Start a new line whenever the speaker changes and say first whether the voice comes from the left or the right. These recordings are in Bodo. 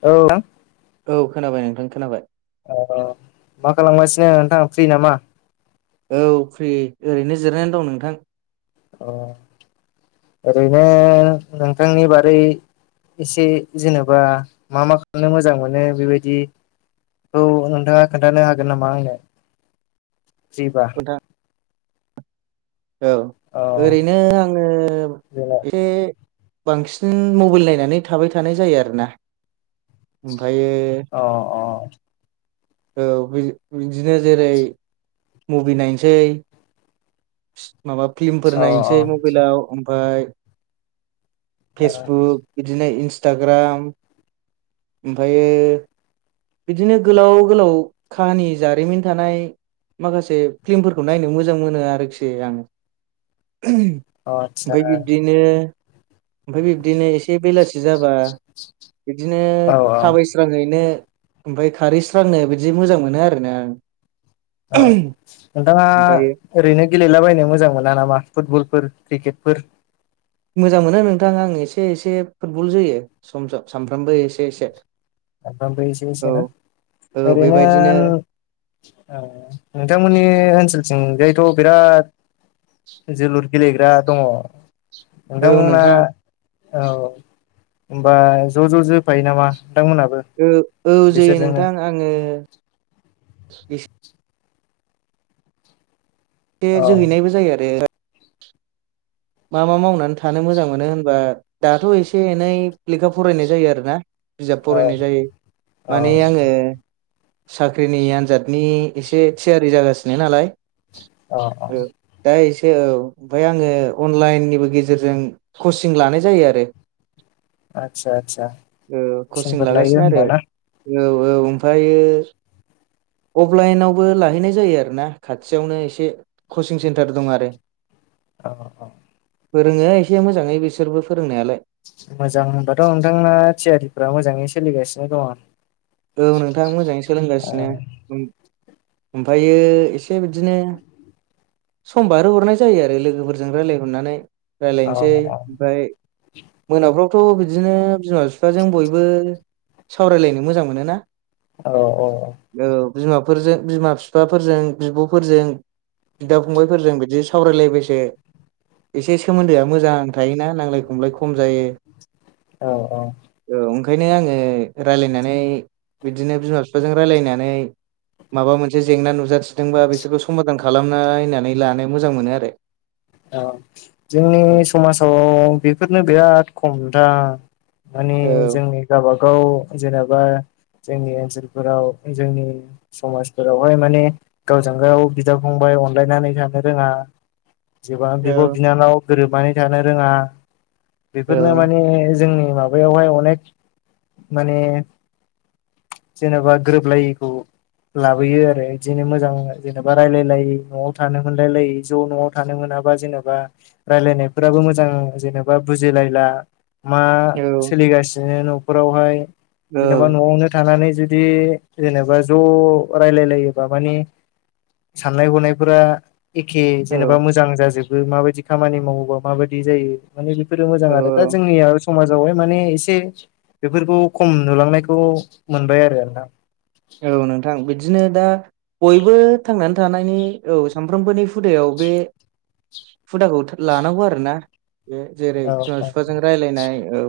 left: औ
right: औ खोनाबाय नोंथां खोनाबाय।
left: औ मा खालामगासिनो नोंथांआ फ्रि नामा?
right: औ फ्रि ओरैनो जिरायनानै दं नोंथां।
left: अ ओरैनो नोंथांनि बारै एसे जेनेबा मा मा खालामनो मोजां मोनो बेबायदि औ नोंथाङा खोन्थानो हागोन नामा आंनो जेबा
right: नोंथां औ ओरैनो आङो
left: जेला
right: एसे बांसिन मबाइल नायनानै थाबाय थानाय जायो आरोना ओमफ्रायो
left: अ अ
right: औ बिदिनो जेरै मुभि नायनोसै
left: [inaudible]
right: माबा फिलमफोर
left: औ
right: नायनोसै मबाइलाव ओमफ्राय
left: अ
right: फेसबुक बिदिनो इन्सटाग्राम ओमफ्रायो बिदिनो गोलाव गोलाव काहानि जारिमिन थानाय माखासे फिल्मफोरखौ नायनो मोजां मोनो आरो आङो
left: [inaudible] आदसा
right: ओमफ्राय बिब्दिनो ओमफ्राय बिब्दिनो एसे बेलासि जाबा बिब्दिनो
left: औ
right: थाबायस्राहैनो ओमफ्राय खारै स्रांनो बिदि मोजां मोनो आरोना
left: औ नोंथाङा
right: ओमफ्रायो
left: ओरैनो गेलेलाबायनो मोजां मोना नामा फुटबलफोर क्रिकेटफोर
right: मोजां मोनो नोंथां आं एसे एसे फुटबल जोयो सम सम सानफ्रामबो एसे एसे
left: सानफ्राबो एसे एसे
right: औ
left: ना?
right: औ
left: ओरैनो
right: बेबायदिनो
left: नोंथांमोननि ओ ओनसोल थिंजायथ' बिराद जोलुर गेलेग्रा दङ।
right: औ
left: नोथां मोना
right: नोंथां
left: औ होम्बा ज' ज' जोफायो नामा? नोंथांमोनाबो
right: औ औ जे
left: बिसोरजोंनो
right: नोंथां आङो एसे
left: औ
right: जोहैनायबो जायो आरो। मा मा मावनानै थानो मोजां मोनो होनबा दाथ' एसे एनै लेखा फरायनाय जायो आरोना। बिजाब
left: औ
right: फरायनाय जायो
left: औ
right: माने आङो साख्रिनि आन्जादनि एसे थियारि जागासिनो नालाय।
left: अ औ
right: दा औ एसे ओमफ्राय आङो अनलाइननिबो गेजेरजों कचिं लानाय जायो आरो।
left: आदसा आदसा
right: ओ कचिं
left: कुइसनफोर लायो
right: लागासिनो
left: होमबा
right: आरो
left: ना
right: औ औ ओमफ्रायो अफलाइनावबो लाहैनाय जायो आरो ना खाथियावनो एसे कचिं सेन्टार दं आरो।
left: औ औ
right: फोरोङो एसे मोजाङै बिसोरबो फोरोंनायालाय
left: मोजां होनबाथ' नोंथांना थियारिफ्रा मोजाङै सोलिगासिनो दङ।
right: औ नोंथां मोजाङै
left: औ
right: सोलोंगासिनो। ओमफ्रायो एसे बिदिनो सम बारो हरनाय जायो आरो लोगोफोरजों रायज्लायहरनानै।
left: औ
right: रायजलायनोसै ओमफ्राय मोनाफ्राव थ' बिदिनो बिमा बिफाजों बयबो सावरायलायनो मोजां मोनो ना?
left: औ औ
right: बिमाफोरजों, बिमा-बिफाफोरजों, बिब'फोरजों बिदा-फंबायफोरजों बिदि सावरायलायबायसो एसे सोमोन्दोआ मोजां थायोना नांलाय खमलाय खम जायो।
left: औ औ
right: औ ओंखायनो आङो रायजलायनानै बिदिनो बिमा-बिफाजों रायलायनानै माबा मोनसे जेंना नुजासिदोंबा बिसोरखौ समधान खालामनानानै लानो मोजां मोनो आरो।
left: औ
right: औ
left: जोंनि समाजाव बेफोरनो बिराद खम नोंथां। माने
right: औ
left: जोंनि गावबागाव जेनेबा जोंनि ओनसोलफोराव जोंनि समाजफोरावहाय माने गावजोंगाव बिदा-फंबाय अनलायनानै थानो रोङा जेबां बिब'-बिनानाव गोरोबनानै थानो रोङा।
right: औ
left: बेफोरनो माने जोंनि माबायावहाय अनेक माने जेनेबा गोरोबलायैखौ लाबोयो आरो बिदिनो मोजां जेनेबा रायलायलायै न'आव थानो मोनलायलाय ज' न'आव थानो मोनाबा जेनेबा रायलायनायफोराबो मोजां जेनेबा बुजिलायला। मा
right: औ
left: सोलिगासिनो न'फोरावहाय
right: औ
left: जेनेबा न'आवनो थानानै जुदि जेनेबा ज' रायलायलायोबा माने साननाय हनायफोरा एखे जेनेबा
right: औ
left: मोजां जाजोबो, माबायदि खामानि मावोबा माबायदि जायो? माने बेफोरो मोजां
right: औ
left: आरो दा जोंनिया समाजावहाय माने एसे बेफोरखौ खम नुलांनायखौ मोनबाय आरो आरो ना।
right: औ नोंथां। बिदिनो दा बयबो थांनानै थानायनि, औ सानफ्रोमबोनि हुदायाव बे हुदाखौ लानांगौ आरोना। बे जेरै
left: औ
right: बिमा-बिफाजों रायलायनाय औ।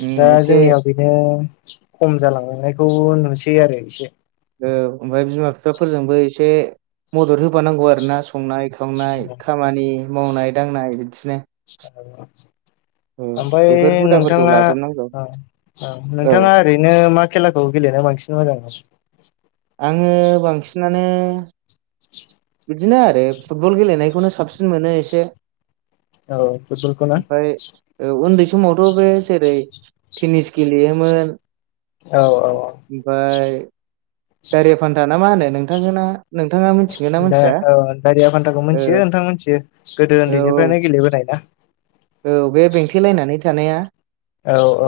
right: उम
left: दा
right: एसे
left: जोंनियाव बेनो खम जालांनायखौ नुसै आरो इसे।
right: औ, ओमफ्राय बिमा-बिफाफोरजोंबो एसे मदद होबानांगौ आरो ना। संनाय-खावनाय खामानि मावनाय-दांनाय बिदिनो
left: स
right: औ
left: [unintelligible] ओमफ्राय
right: बेफोर हुदाफोरखौ
left: नोंथाङा?
right: लाजोबनांगौ
left: औ औ।
right: औ
left: नोंथाङा ओरैनो मा खेलाखौ गेलेनो बांसिन [unintelligible]
right: आङो बांसिनानो बिदिनो आरो फुटबल गेलेनायखौनो साबसिन मोनो एसे।
left: औ फुथबलखौ ना?
right: ओमफ्राय ओ उन्दै समावथ' बे जेरै टेनिस गेलेयोमोन।
left: औ औ
right: ओमफ्राय दारिया फान्था ना मा होनो? नोंथां मोनना
left: दा औ दाारिया फान्थाखौ मिनथियो
right: ओ
left: नोंथां मोनथियो गोदो
right: औ
left: उन्दैनिफ्रायनो गेलेबोनाय ना।
right: औ बे बेंथेलायनानै थानाया।
left: औ औ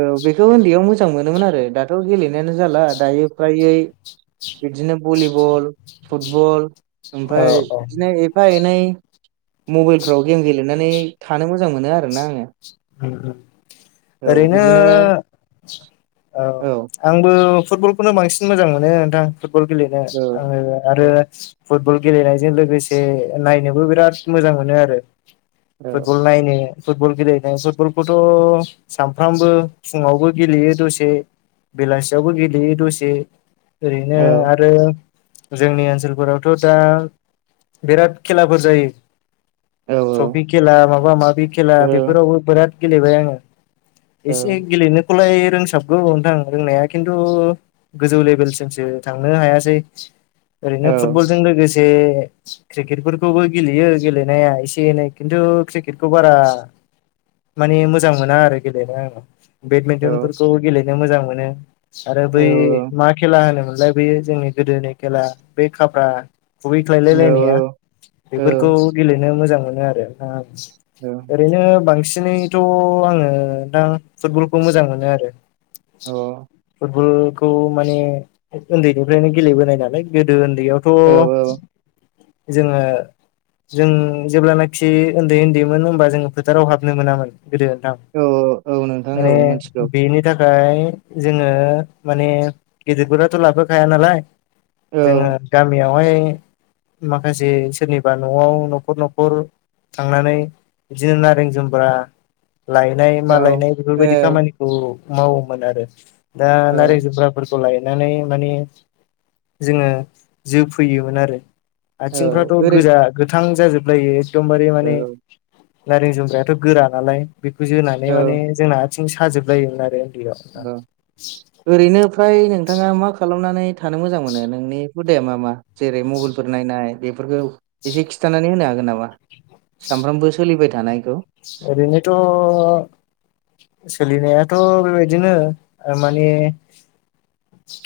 right: औ बेखौ उन्दैयाव मोजां मोनोमोन आरो आरो दाथ' गेलेनायानो जाला दायो फ्रायै बिदिनो भलिबल फुटबल
left: औ
right: ओमफ्राय बिदिनो एफा ए नै मबाइलफ्राव गेम गेलेनानै थानो मोजां मोनो आरो ना आङो।
left: उम उम
right: औ
left: ओरै'नो
right: बिदिनो
left: औ आंबो फुटबल खौनो बांसिन सिन मोजां मोनो नोंथां फुटबल गेलेनो
right: औ
left: आङो आरो फुटबल गेलेनायजों लोगोसे नायनोबो बिराद मोजां मोनो आरो।
right: औ
left: फुटबल नायनो फुटबल गेले नो फुटबलखौथ' सामफ्रामबो फुङावबो गेलेयो दसे बेलासियावबो गेलेयो दसे ओरै'नो आरो। जोंनि ओनसोल फोरावथ' दा बिराद खेलाफोर जायो।
right: औ
left: ट्रपि खेला माबा मााब खेला
right: औ
left: बे बिराद गेलेबाय आङो।
right: औ
left: एसे गेलेनो खौलाय रोंसाबगौ नोंथां रोंनाया। खिन्थु गोजौ लेभेलसिमसो थांनो हायासै।
right: औ
left: ओरै'नो फुटबलजों लोगोसे क्रिकेटफोर'खौबो गेलेयो गेलेनाया एसे एनै खिन्थु क्रिकेटखौ बारा माने मोजां मोना आरो गेलेनो आङो बेडमिन्टन फोरखौ गेलेनो मोजां मोनो। आरो बै मा खेला होनोमोनलाय बैयो जोंनि गोदोनि खेला बे खाफ्रा खुबैय खायलाय लायनाया बेफोरखौ गेलेनो मोजां मोनो आरो। ओरै'नो बांसिनैथ' आङो दा फुटबल'खौ मोजां मोनो आरो। फुटबल'खौ माने उन्दैनिफ्रायनो गेलेबोनाय नालाय गोदो उन्द' दैै यावथ'
right: औ
left: जोङो जों जेब्लानाखि उन्दै उन्दैमोन होमबा जोङो। फो टाराव हाबनो मोनामोन गोदोथाम
right: औ औ नोंथां औ
left: माने
right: मिथिगौ
left: बेनि थाखाय फ्राय जोङो माने गिदिरफोराथ' लाबोखाया नालाय।
right: औ
left: जोङो गामियाव हाय। माखासे सोरनिबा न'आव न'खर न'खर थांनानै। बिदिनो नारें जुमब्रा लायनाय
right: औ
left: मालायनाय बेफोरबायदि खामानिखौ मावोमोन आरो। दा
right: औ औ
left: नारे जुम्राफोर खौ लायनानै माने जोङो जो फैयोमोन आरो।
right: औ
left: आथिंफ्राथ'
right: ओरै
left: गोजा गोथां जाजोबलायो एखदम बारे माने।
right: औ
left: नारें जुमगायाथ' गोरा नालाय बेखौ जोनानै माने
right: औ
left: जोंना आथिं साजोब लायोमोन आरो। उन्दैयाव
right: दा ओरै' नो फ्राय नोंथाङा मा खालामनानै थानो मोजां मोनो नोंनि हुदाया मा मा जेरै' मबाइलफोर नायनाय बेफोरखौ एसे खिन्थानानै होनो हागोन? नामा सानफ्रामबो सोलिबाय थानायखौ।
left: एरैनोथ' सोलिनायाथ' बेबायदिनो ओ मानि।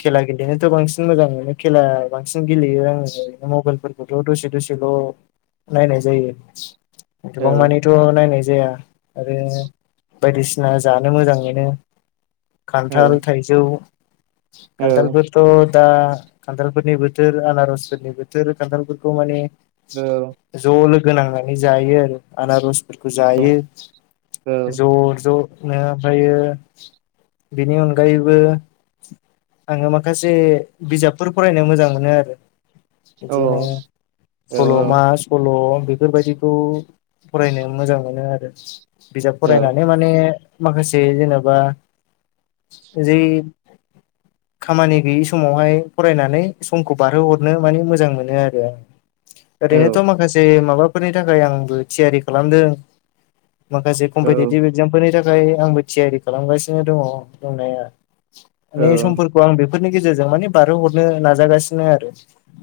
left: खेला गेलेनोथ' बांसिन मोजां मोनो खेला बांसिन गेलेयो आङो औरैनो मबाइल फोरखौथ' दसे दसेल' नायनाय जायो। एथबां
right: औ
left: मानिथ' नायनाय जाया। आरो बायदिसिना जानो मोजां मोनो।
right: औ
left: खान्थाल, थाइजौ
right: औ
left: खान्थाल फोथ' दा खान्थाल फोरनि बोथोर आनारस फोरनि बोथोर खान्थाल फोरखौ माने
right: औ।
left: गोनांनानै जायो। आरो आनारसफोरखौ
right: औ
left: जायो।
right: औ
left: ज' ज' नो ओमफ्रायो बेनि अनगायैबो। आङो माखासे बिजाबफोर फरायनो मोजां मोनो आरो।
right: औ
left: बिदिनो
right: औ
left: सलमा सल। बेफोरबायदिखौ फरायनो मोजां मोनो आरो बिजाब
right: औ
left: फरायनानै माने माखासे जेनेबा जै खामानि गैयि समावहाय फरायनानै समखौ बारहोहरनो माने मोजां मोनो आरो ओरैनोथ' माखासे माबाफोरनि थाखाय आंबो थियारि खालामदों माखासे कम्पिटिटिभ एगजामफोरनि थाखाय आंबो थियारि खालामगासिनो दङ दंनाया
right: औ
left: माने समफोरखौ आं बेफोरनि गेजेरजों माने बारहरनो नाजागासिनो आरो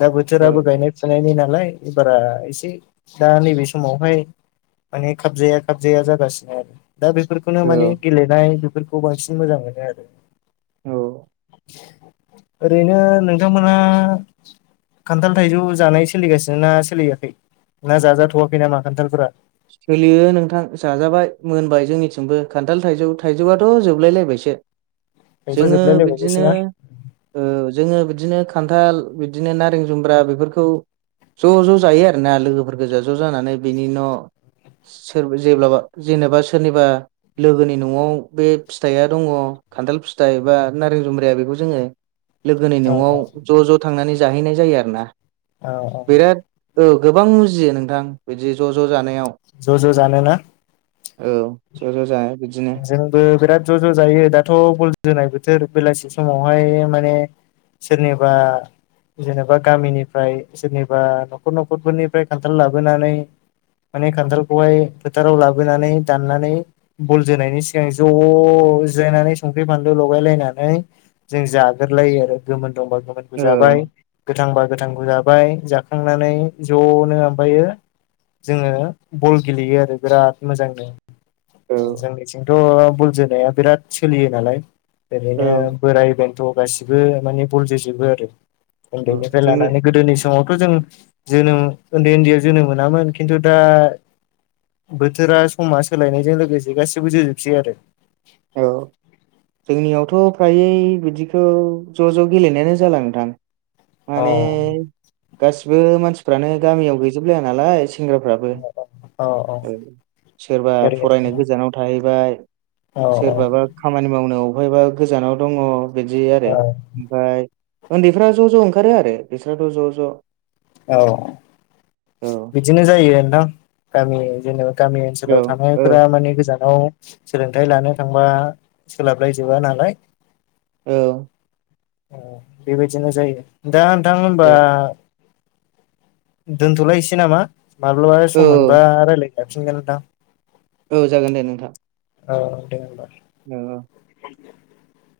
left: दा
right: औ
left: बोथोराबो गायनाय फुनायनि ना नालाय बारा एसे दा नैबे समावहाय माने खाबजाया खाबजाया जागासिनो आरो दा बेफोरखौनो माने गेलेनाय बेफोरखौ बांसिन मोजां मोनो आरो
right: औ
left: ओरैनो नोंथांमोना खान्थाल थाइजौ जानाय सोलिगासिनो ना सोलियाखै ना जाजाथ'वाखै नामा खान्थालफोरा
right: सोलियो नोंथां जाजाबाय मोनबाय जोंनिथिंबो खान्थाल थाइजौ थाइजौआथ' जोबलायलायबायसो
left: थाइजौआ
right: जोङो
left: जोबलाय
right: बिदिनो
left: लायबावबायसोना
right: ओ जोङो बिदिनो खान्थाल बिदिनो नारें जुम्ब्रा बेफोरखौ ज' ज' जायो आरोना लोगोफोर गोजा ज' जानानै बिनि न'
left: अ
right: जेब्ला जेनेबा सोरनिबा लोगोनि न'आव बे फिथाइया दङ' खा न्थाल फिथाइ बा नारें जुम्ब्राया बेखौ जोङो। लोगोनि
left: औ
right: न'आव ज' ज' थांनानै जाहैनाय जायो आरो ना
left: औ औ
right: औ गोबां बुजियो नोंथां बिदि ज' ज' जानायाव
left: ज ज' जानो ना
right: औ ज ज जा
left: जोंबो बिराद ज' ज' जायो दाथ' बल जोनाय बोथोर बेलासि समावहाय माने सोरनिबा जेनेबा गामिनिफ्राय सोरनिबा न'खर न'खरफोरनिफ्राय खान्थाल लाबोनानै माने खान्थालखौहाय फोथाराव लाबोनानै दाननानै बल जोनायनि सिगां ज' जिरायनानै संख्रि फानलु लगाय लायनानै जों जाग्रोलाय नाय गोमोन दंबा गोमोनबो
right: औ
left: जाबाय गोथांबा गोथांखौ जाबाय जाखांनानै ज'नो ओमफायो जोङो बल गेलेयो आरो बिराद मोजांनो
right: औ
left: जोंनिथिंथ' बुल जोना बिराद सोलियो नालाय
right: औ
left: ओरैनो बोराय बेंन्थ' गासिबो माने बल जजोबो
right: औ
left: आरोन्दैनि
right: जोंनि
left: लानानै गोदोनि समाव जों जोनोम उन्दै उन्दैआव जोनोम मोनामोन खिन्थु दा बोथोरा समा सोलायनायजों लोगोसे गासिबो जोजोबसै आरो
right: औ जोंनियावथ' फ्रायै बिदिखौ ज' ज' गेलेनायानो जाला नोंथां
left: औ
right: माने गासिबो मानसिफ्रानो गामियाव गैजोबलाया नालाय सेंग्राफ्राबो
left: औ
right: सोरबा फरायनो
left: ओरैनो
right: गोजानाव थाहैबाय
left: औ
right: सोरबाबा खामानि मावनो अहायबा गोजानाव दङ बिदि आरो
left: औ
right: ओमफाय उन्दैफ्रा ज' ज' ओंखारो आरो बिस्राथ' ज' ज'
left: औ
right: औ
left: बिदिनो जायो नोंथां गामि जेनेबा गामि
right: औ
left: ओनसोलाव
right: औ
left: थानायफोरा माने गोजानाव सोलोंथायाइ लानो थांबा सोलाबलाय जोबा नालाय
right: औ
left: बेबायदिनो जायो दा नोंथां होनबा दोनथ'लायसै नामा माब्लाबा सम
right: औ
left: मोनबा रायलाय जाफिनगोनदां
right: औ जागोन दे नोंथां।
left: औ दे होनबा
right: औ
left: [inaudible]